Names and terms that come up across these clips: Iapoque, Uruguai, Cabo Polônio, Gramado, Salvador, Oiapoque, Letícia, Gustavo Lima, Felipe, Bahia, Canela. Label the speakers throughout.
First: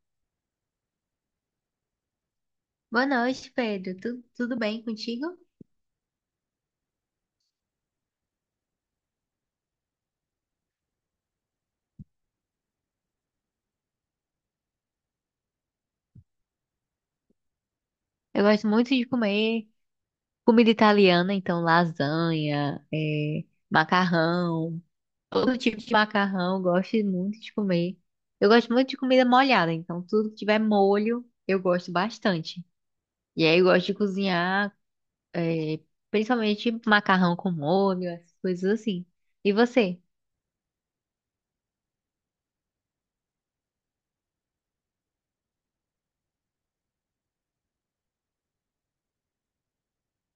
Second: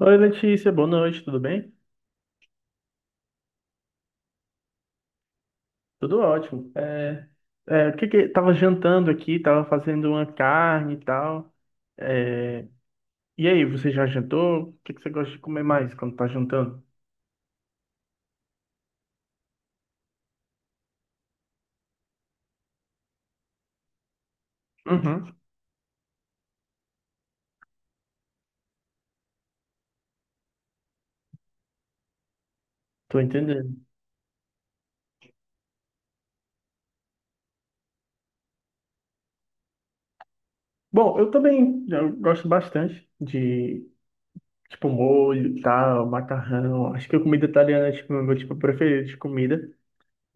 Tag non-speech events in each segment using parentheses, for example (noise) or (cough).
Speaker 1: Oi, Letícia, boa noite, tudo bem?
Speaker 2: Boa noite, Pedro. Tudo bem contigo?
Speaker 1: Tudo ótimo. O que que tava jantando aqui, tava fazendo uma carne e tal. É, e aí, você já jantou? O que que você gosta de comer mais quando tá jantando?
Speaker 2: Eu gosto muito de comer comida italiana, então lasanha, macarrão,
Speaker 1: Uhum.
Speaker 2: todo tipo de macarrão, eu gosto muito de comer. Eu gosto muito de comida molhada, então tudo que tiver molho, eu gosto bastante.
Speaker 1: Tô
Speaker 2: E aí eu
Speaker 1: entendendo.
Speaker 2: gosto de cozinhar, é, principalmente macarrão com molho, essas coisas assim. E você?
Speaker 1: Bom, eu também eu gosto bastante de tipo molho, e tal, macarrão. Acho que a comida italiana é tipo, o meu tipo preferido de comida.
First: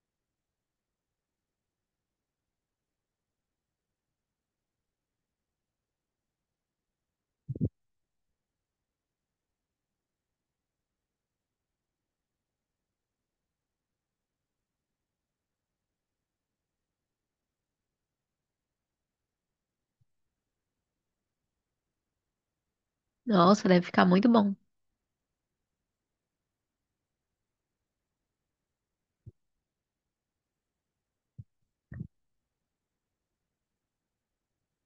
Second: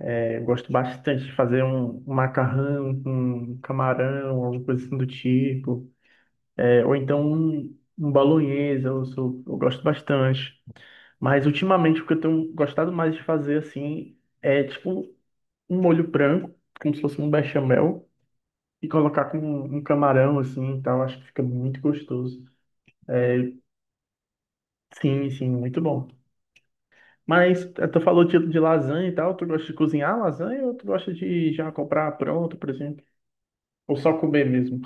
Speaker 1: É, eu gosto bastante de fazer um macarrão com camarão, alguma coisa assim do tipo. É, ou então um bolonhesa, eu gosto bastante. Mas ultimamente o que eu tenho gostado mais de fazer assim é tipo um molho branco, como se fosse um bechamel, e colocar com um camarão assim e tal. Acho que fica muito gostoso.
Speaker 2: Nossa, deve ficar muito bom.
Speaker 1: Sim, sim, muito bom. Mas tu falou de lasanha e tal, tu gosta de cozinhar lasanha ou tu gosta de já comprar pronto, por exemplo? Ou só comer mesmo?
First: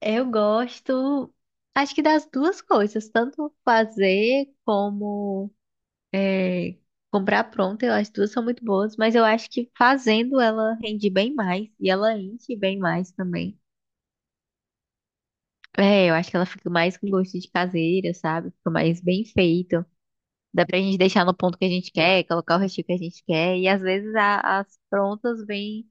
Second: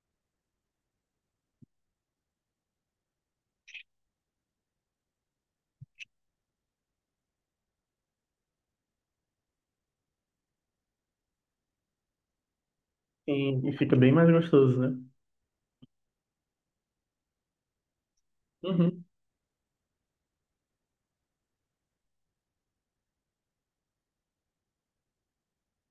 Speaker 2: Eu gosto, acho que das duas coisas, tanto fazer como É, comprar pronta, as duas são muito boas, mas eu acho que fazendo ela rende bem mais e ela enche bem mais também.
Speaker 1: Sim, e fica bem mais gostoso, né?
Speaker 2: É, eu acho que ela fica mais com gosto de caseira, sabe? Fica mais
Speaker 1: Uhum.
Speaker 2: bem feito. Dá pra gente deixar no ponto que a gente quer, colocar o recheio que a gente quer. E às vezes as prontas vêm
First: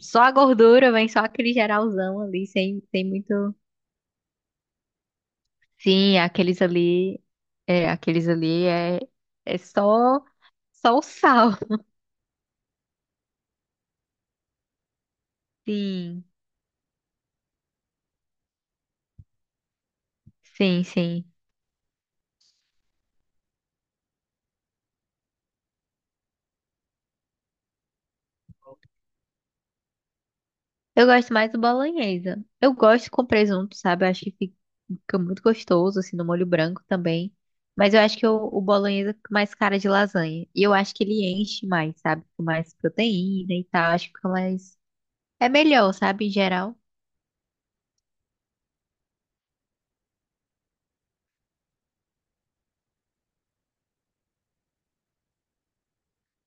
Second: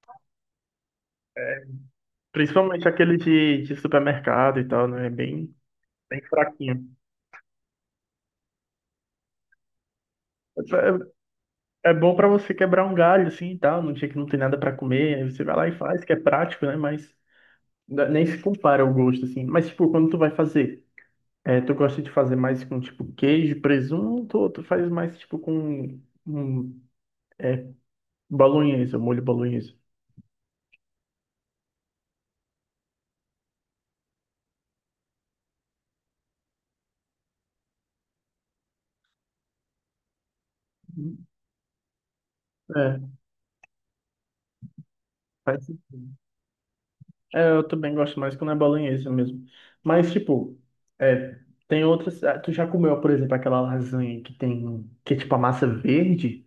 Speaker 2: só a gordura, vem só aquele geralzão ali,
Speaker 1: Principalmente
Speaker 2: sem
Speaker 1: aquele
Speaker 2: muito.
Speaker 1: de supermercado e tal, né? É bem,
Speaker 2: Sim,
Speaker 1: bem
Speaker 2: aqueles
Speaker 1: fraquinho.
Speaker 2: ali. É, aqueles ali é só o sal.
Speaker 1: É, é bom pra você quebrar um galho, assim, e tal, num dia que não tem nada pra comer, aí você vai lá e faz, que é
Speaker 2: Sim,
Speaker 1: prático, né? Mas nem se compara o gosto, assim. Mas, tipo, quando tu vai
Speaker 2: sim,
Speaker 1: fazer,
Speaker 2: sim.
Speaker 1: é, tu gosta de fazer mais com, tipo, queijo, presunto, ou tu faz mais, tipo, com um bolonhesa, molho bolonhesa?
Speaker 2: Eu gosto mais do bolonhesa. Eu gosto com presunto, sabe? Eu acho que fica muito gostoso, assim, no molho branco também. Mas eu acho que o bolonhesa fica mais cara de lasanha. E eu acho que ele enche mais, sabe? Com mais
Speaker 1: É,
Speaker 2: proteína e tal. Acho que fica mais. É
Speaker 1: faz-
Speaker 2: melhor, sabe? Em geral.
Speaker 1: é, eu também gosto mais quando é bolonhesa mesmo. Mas, tipo, é, tem outras... Ah, tu já comeu, por exemplo, aquela lasanha que tem... Que é, tipo, a massa verde?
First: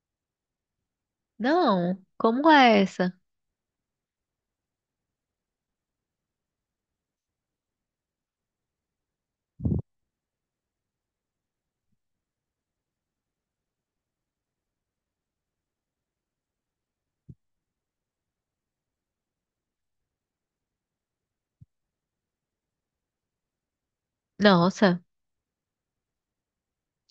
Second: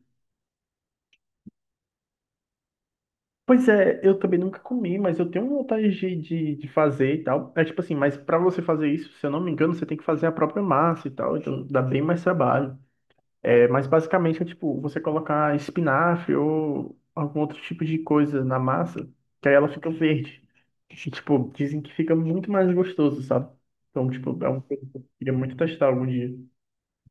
Speaker 2: Não, como é essa?
Speaker 1: Pois é, eu também nunca comi, mas eu tenho vontade de fazer e tal. É tipo assim, mas pra você fazer isso, se eu não me engano, você tem que fazer a própria massa e tal, então dá bem mais trabalho. É, mas basicamente é tipo, você colocar espinafre ou algum outro tipo de coisa na massa, que aí ela fica verde. E, tipo, dizem que fica muito mais gostoso, sabe? Então, tipo, é um que
Speaker 2: Nossa,
Speaker 1: eu queria muito testar algum dia.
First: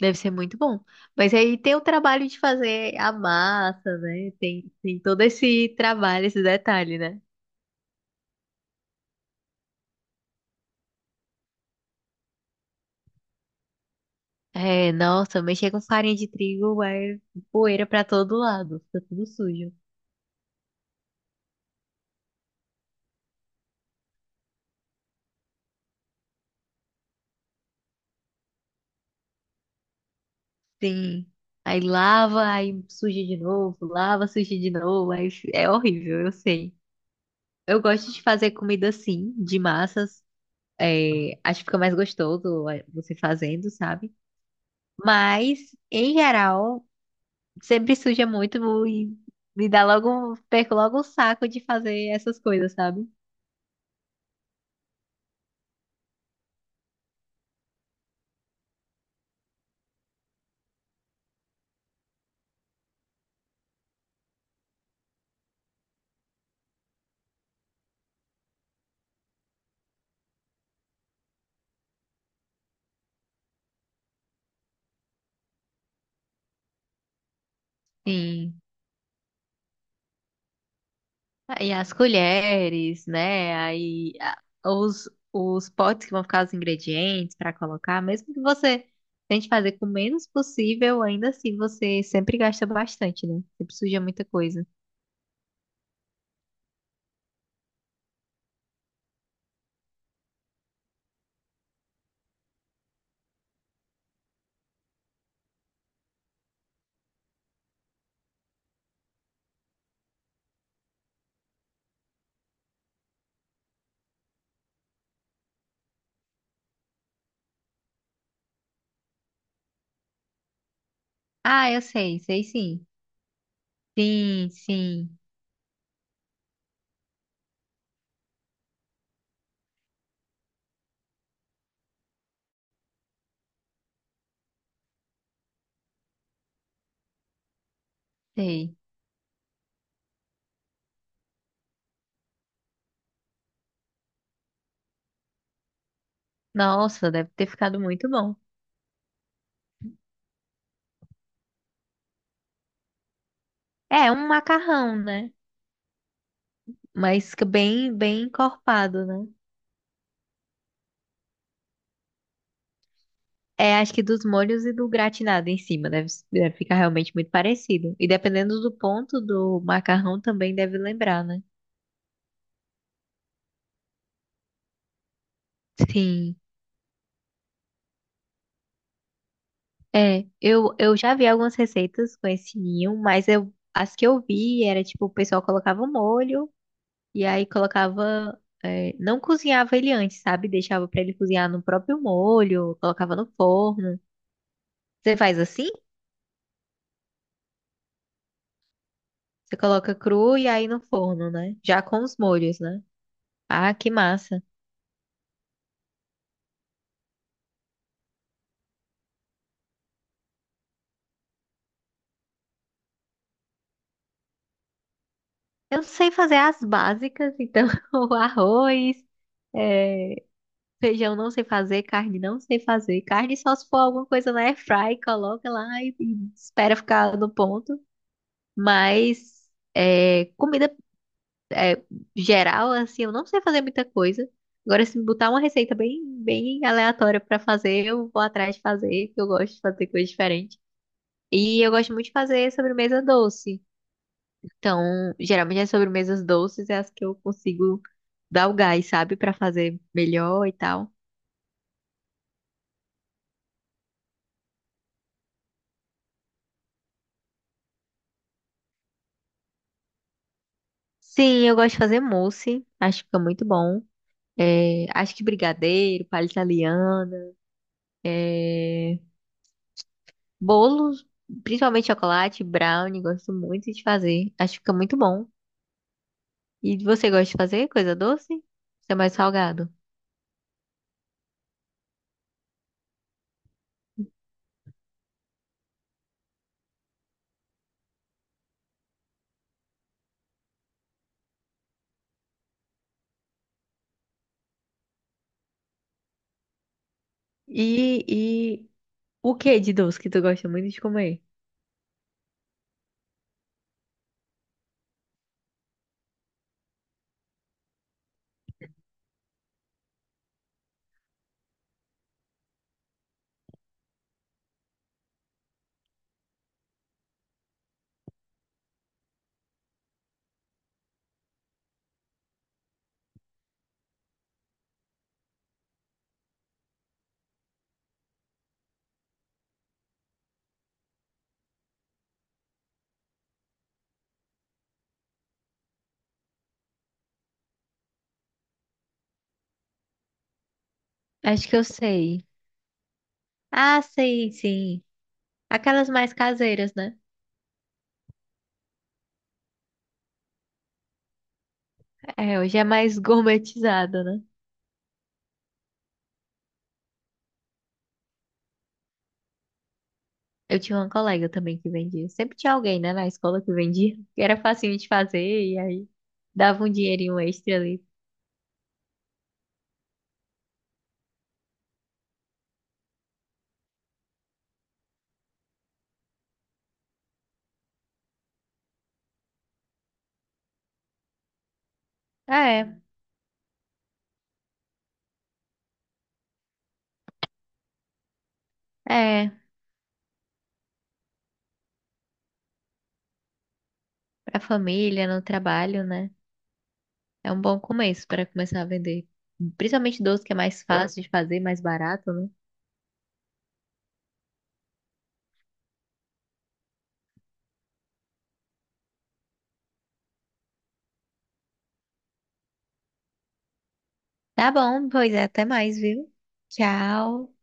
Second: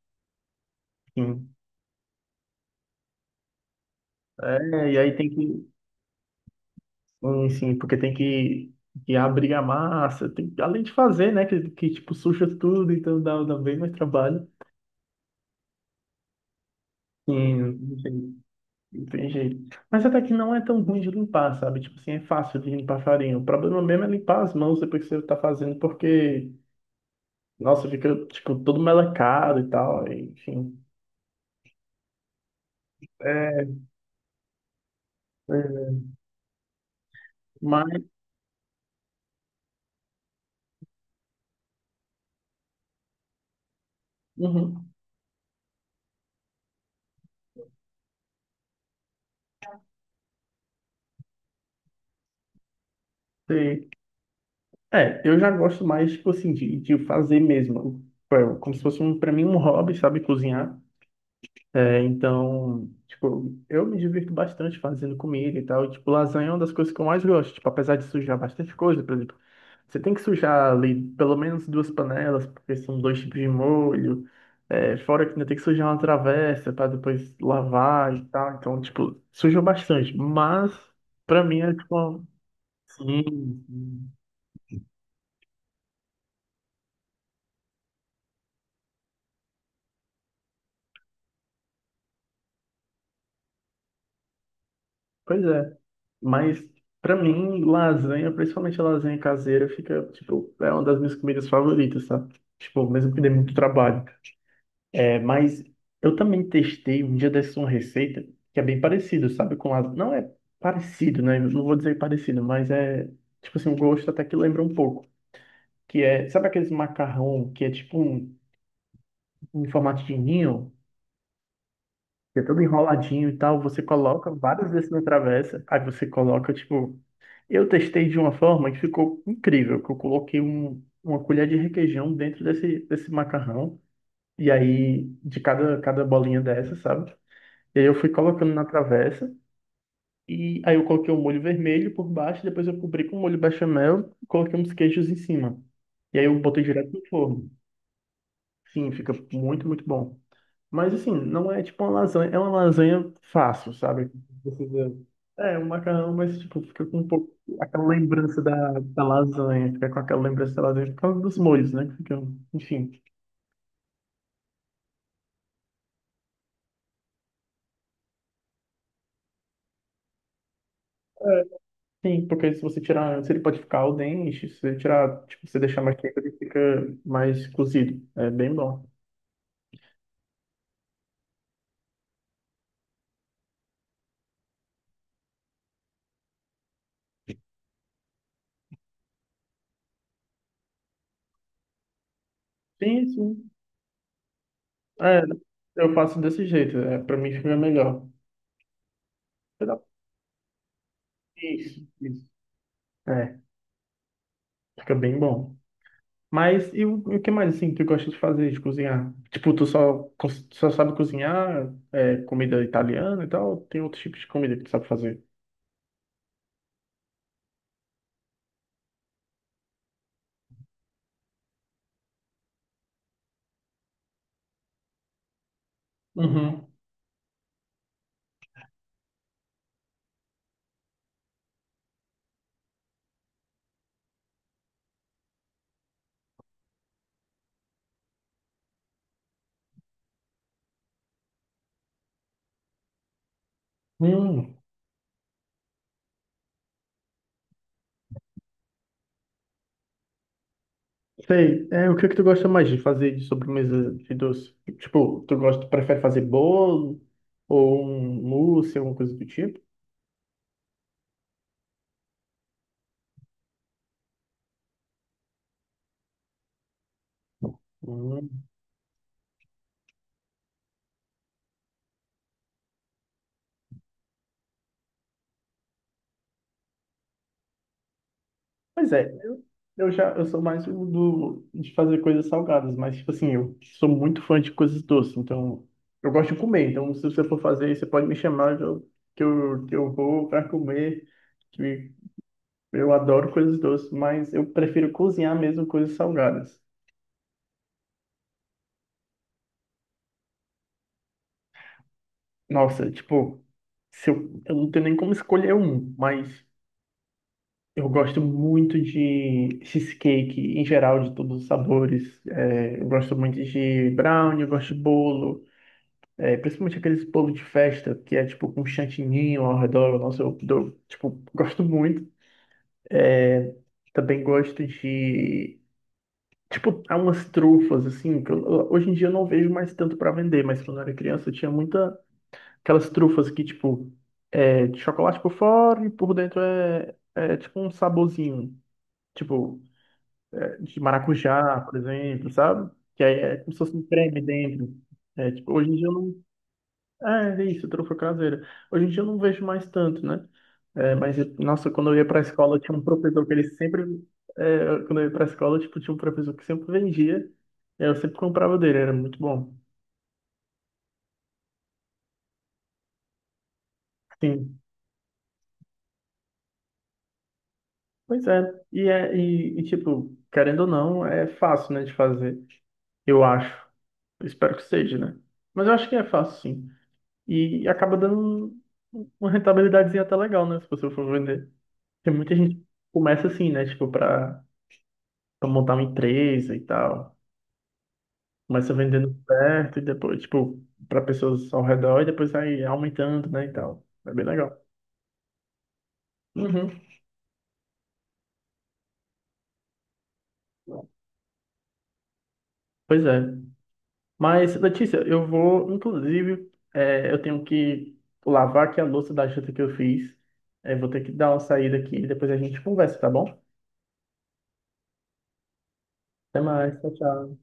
Speaker 2: deve ser muito bom. Mas
Speaker 1: Sim.
Speaker 2: aí tem o trabalho de fazer a massa, né?
Speaker 1: É, e
Speaker 2: Tem
Speaker 1: aí
Speaker 2: todo
Speaker 1: tem que
Speaker 2: esse trabalho, esse detalhe, né?
Speaker 1: sim, sim, porque tem que abrir a massa, tem, além de fazer, né? Que tipo, suja tudo, então dá bem mais trabalho.
Speaker 2: É, nossa, mexer com farinha de trigo é
Speaker 1: Sim,
Speaker 2: poeira
Speaker 1: não
Speaker 2: pra todo
Speaker 1: tem
Speaker 2: lado, fica
Speaker 1: não
Speaker 2: tudo
Speaker 1: tem
Speaker 2: sujo.
Speaker 1: jeito. Mas até que não é tão ruim de limpar, sabe? Tipo assim, é fácil de limpar farinha. O problema mesmo é limpar as mãos depois que você tá fazendo, porque, nossa, fica, tipo, todo melecado e tal, e, enfim.
Speaker 2: Sim. Aí lava, aí suja de
Speaker 1: É,
Speaker 2: novo, lava, suja de novo,
Speaker 1: pois
Speaker 2: é
Speaker 1: é.
Speaker 2: horrível, eu sei. Eu
Speaker 1: Mas,
Speaker 2: gosto de fazer comida assim, de massas. É, acho que fica mais gostoso é, você fazendo, sabe?
Speaker 1: uhum,
Speaker 2: Mas, em geral, sempre suja muito e me dá logo, perco logo o saco de fazer essas coisas, sabe?
Speaker 1: sei. É, eu já gosto mais, tipo assim, de fazer mesmo. Tipo, é como se fosse, um, pra mim, um hobby, sabe? Cozinhar. É, então, tipo, eu me divirto bastante fazendo comida e tal. Tipo, lasanha é uma das coisas que eu mais gosto. Tipo, apesar de sujar bastante coisa, por exemplo, você tem que sujar ali pelo menos duas panelas, porque são dois tipos de molho. É, fora que ainda tem que sujar uma travessa para depois lavar e tal.
Speaker 2: Sim.
Speaker 1: Então, tipo, suja bastante. Mas, pra mim,
Speaker 2: Ah, e
Speaker 1: é tipo,
Speaker 2: as colheres,
Speaker 1: sim,
Speaker 2: né?
Speaker 1: sim.
Speaker 2: Os potes que vão ficar os ingredientes para colocar, mesmo que você tente fazer com o menos possível, ainda assim você sempre gasta bastante, né? Sempre suja muita coisa.
Speaker 1: Pois é. Mas pra mim, lasanha, principalmente a lasanha caseira, fica, tipo, é uma das minhas comidas favoritas, sabe? Tipo, mesmo que dê muito trabalho. É, mas eu também testei um dia dessa uma receita que é bem parecido, sabe? Com lasanha. Não é parecido, né? Eu não vou dizer parecido, mas é, tipo assim, o gosto até que lembra um pouco. Que é, sabe aqueles macarrão que é tipo um, em formato de ninho?
Speaker 2: Ah, eu sei,
Speaker 1: Que é
Speaker 2: sei
Speaker 1: todo
Speaker 2: sim.
Speaker 1: enroladinho e tal, você coloca
Speaker 2: Sim,
Speaker 1: várias vezes na
Speaker 2: sim,
Speaker 1: travessa, aí você coloca, tipo, eu testei de uma forma que ficou incrível, que eu coloquei uma colher de requeijão dentro desse macarrão, e aí de cada bolinha dessa, sabe? E aí eu fui colocando na
Speaker 2: sei.
Speaker 1: travessa, e aí eu coloquei o molho vermelho por baixo, depois eu cobri com molho bechamel, e coloquei uns queijos em cima. E aí eu botei direto no
Speaker 2: Nossa, deve ter
Speaker 1: forno.
Speaker 2: ficado muito bom.
Speaker 1: Sim, fica muito, muito bom. Mas assim, não é tipo uma lasanha, é uma lasanha fácil, sabe?
Speaker 2: É um
Speaker 1: Precisa-
Speaker 2: macarrão, né?
Speaker 1: É, um macarrão, mas tipo, fica com um pouco
Speaker 2: Mas que
Speaker 1: aquela
Speaker 2: bem, bem
Speaker 1: lembrança da
Speaker 2: encorpado, né?
Speaker 1: lasanha, fica com aquela lembrança da lasanha por causa dos molhos, né? Que ficam, enfim.
Speaker 2: É, acho que dos molhos e do gratinado em cima deve, deve ficar realmente muito parecido. E dependendo do ponto do macarrão também deve lembrar, né?
Speaker 1: Sim, porque se você tirar, se ele pode ficar al dente, se você tirar, tipo, você deixar mais quente, ele
Speaker 2: Sim.
Speaker 1: fica mais cozido. É bem bom.
Speaker 2: É, eu já vi algumas receitas com esse ninho, mas eu, as que eu vi era tipo, o pessoal colocava o molho e aí colocava. É, não cozinhava ele antes, sabe? Deixava pra ele cozinhar no próprio molho,
Speaker 1: Sim,
Speaker 2: colocava no
Speaker 1: sim.
Speaker 2: forno. Você
Speaker 1: É,
Speaker 2: faz assim?
Speaker 1: eu faço desse jeito, é, pra mim fica melhor.
Speaker 2: Você
Speaker 1: Você dá-
Speaker 2: coloca cru e aí no forno, né? Já
Speaker 1: Isso,
Speaker 2: com os
Speaker 1: isso.
Speaker 2: molhos, né?
Speaker 1: É,
Speaker 2: Ah, que massa.
Speaker 1: fica bem bom. Mas e o que mais assim tu gosta de fazer, de cozinhar? Tipo, tu só, só sabe cozinhar é, comida italiana e tal? Ou tem outros tipos de comida que tu sabe fazer?
Speaker 2: Eu sei fazer as básicas, então (laughs) o arroz, é, feijão não sei fazer, carne não sei fazer. Carne só se for alguma coisa na airfry, coloca lá e
Speaker 1: Uhum.
Speaker 2: espera ficar no ponto. Mas é, comida é, geral, assim, eu não sei fazer muita coisa. Agora, se me botar uma receita bem, bem aleatória pra fazer, eu vou atrás de fazer, porque eu gosto de fazer coisa diferente. E eu gosto muito de fazer sobremesa doce.
Speaker 1: Hum,
Speaker 2: Então, geralmente as sobremesas doces é as que eu consigo dar o gás, sabe? Pra fazer melhor e tal.
Speaker 1: sei. É, o que é que tu gosta mais de fazer de sobremesa de doce? Tipo, tu gosta, prefere fazer bolo ou um mousse, alguma coisa do tipo?
Speaker 2: Sim, eu gosto de fazer mousse. Acho que fica muito bom. É, acho que brigadeiro, palha italiana, é, bolos, principalmente chocolate, brownie, gosto muito de fazer. Acho que fica muito bom. E você gosta de fazer coisa doce?
Speaker 1: Pois
Speaker 2: Você é
Speaker 1: é,
Speaker 2: mais
Speaker 1: eu,
Speaker 2: salgado.
Speaker 1: eu já eu sou mais o do de fazer coisas salgadas, mas tipo assim, eu sou muito fã de coisas doces, então eu gosto de comer, então se você for fazer, você pode me chamar que eu vou para comer, que eu adoro coisas doces, mas eu prefiro cozinhar mesmo coisas salgadas.
Speaker 2: E, e o que de doce que tu gosta muito de comer?
Speaker 1: Nossa, tipo, se eu não tenho nem como escolher um, mas eu gosto muito de cheesecake em geral, de todos os sabores. É, eu gosto muito de brownie, eu gosto de bolo. É principalmente aqueles bolo de festa que é tipo com um chantininho ao redor. Nossa, tipo, gosto muito. Também gosto de. Tipo, há umas trufas, assim, hoje em dia eu não vejo mais tanto pra vender, mas quando eu era criança eu tinha muita. Aquelas trufas que, tipo, é de chocolate por fora e por dentro é tipo um saborzinho. Tipo, é, de
Speaker 2: Acho que
Speaker 1: maracujá,
Speaker 2: eu
Speaker 1: por
Speaker 2: sei.
Speaker 1: exemplo, sabe? Que aí é como se fosse
Speaker 2: Ah,
Speaker 1: um creme
Speaker 2: sei,
Speaker 1: dentro.
Speaker 2: sim.
Speaker 1: É, tipo, hoje em dia
Speaker 2: Aquelas
Speaker 1: eu
Speaker 2: mais
Speaker 1: não.
Speaker 2: caseiras, né?
Speaker 1: É, é isso, trufa caseira. Hoje em dia eu não vejo mais tanto, né? É, mas, nossa, quando eu ia pra
Speaker 2: É,
Speaker 1: escola,
Speaker 2: hoje é
Speaker 1: tinha um
Speaker 2: mais (laughs)
Speaker 1: professor que ele sempre.
Speaker 2: gourmetizada, né?
Speaker 1: É, quando eu ia pra escola, tipo, tinha um professor que sempre vendia. Eu sempre comprava dele, era muito bom.
Speaker 2: Eu tinha uma colega também que vendia. Sempre tinha alguém, né, na escola que vendia. Que era
Speaker 1: Sim.
Speaker 2: facinho de fazer e aí dava um dinheirinho extra ali.
Speaker 1: Pois é. Tipo, querendo ou não, é fácil, né, de fazer. Eu acho. Eu espero que seja, né? Mas eu acho que é fácil, sim. E acaba dando uma rentabilidadezinha até legal, né? Se você for vender. Tem muita gente que
Speaker 2: É,
Speaker 1: começa assim, né? Tipo, pra montar uma empresa e tal. Começa vendendo
Speaker 2: é.
Speaker 1: perto e depois, tipo, pra pessoas ao redor e depois vai aumentando, né, e tal. É bem
Speaker 2: Pra
Speaker 1: legal.
Speaker 2: família, no trabalho, né?
Speaker 1: Uhum.
Speaker 2: É um bom começo para começar a vender. Principalmente doce que é mais fácil de fazer, mais barato, né?
Speaker 1: Pois é. Mas, Letícia, eu vou, inclusive, eu tenho que lavar aqui a louça da janta que eu fiz. É, vou ter que dar uma saída aqui e depois a gente conversa, tá bom?
Speaker 2: Tá bom, pois é, até mais, viu?
Speaker 1: Até mais, tchau,
Speaker 2: Tchau.
Speaker 1: tchau.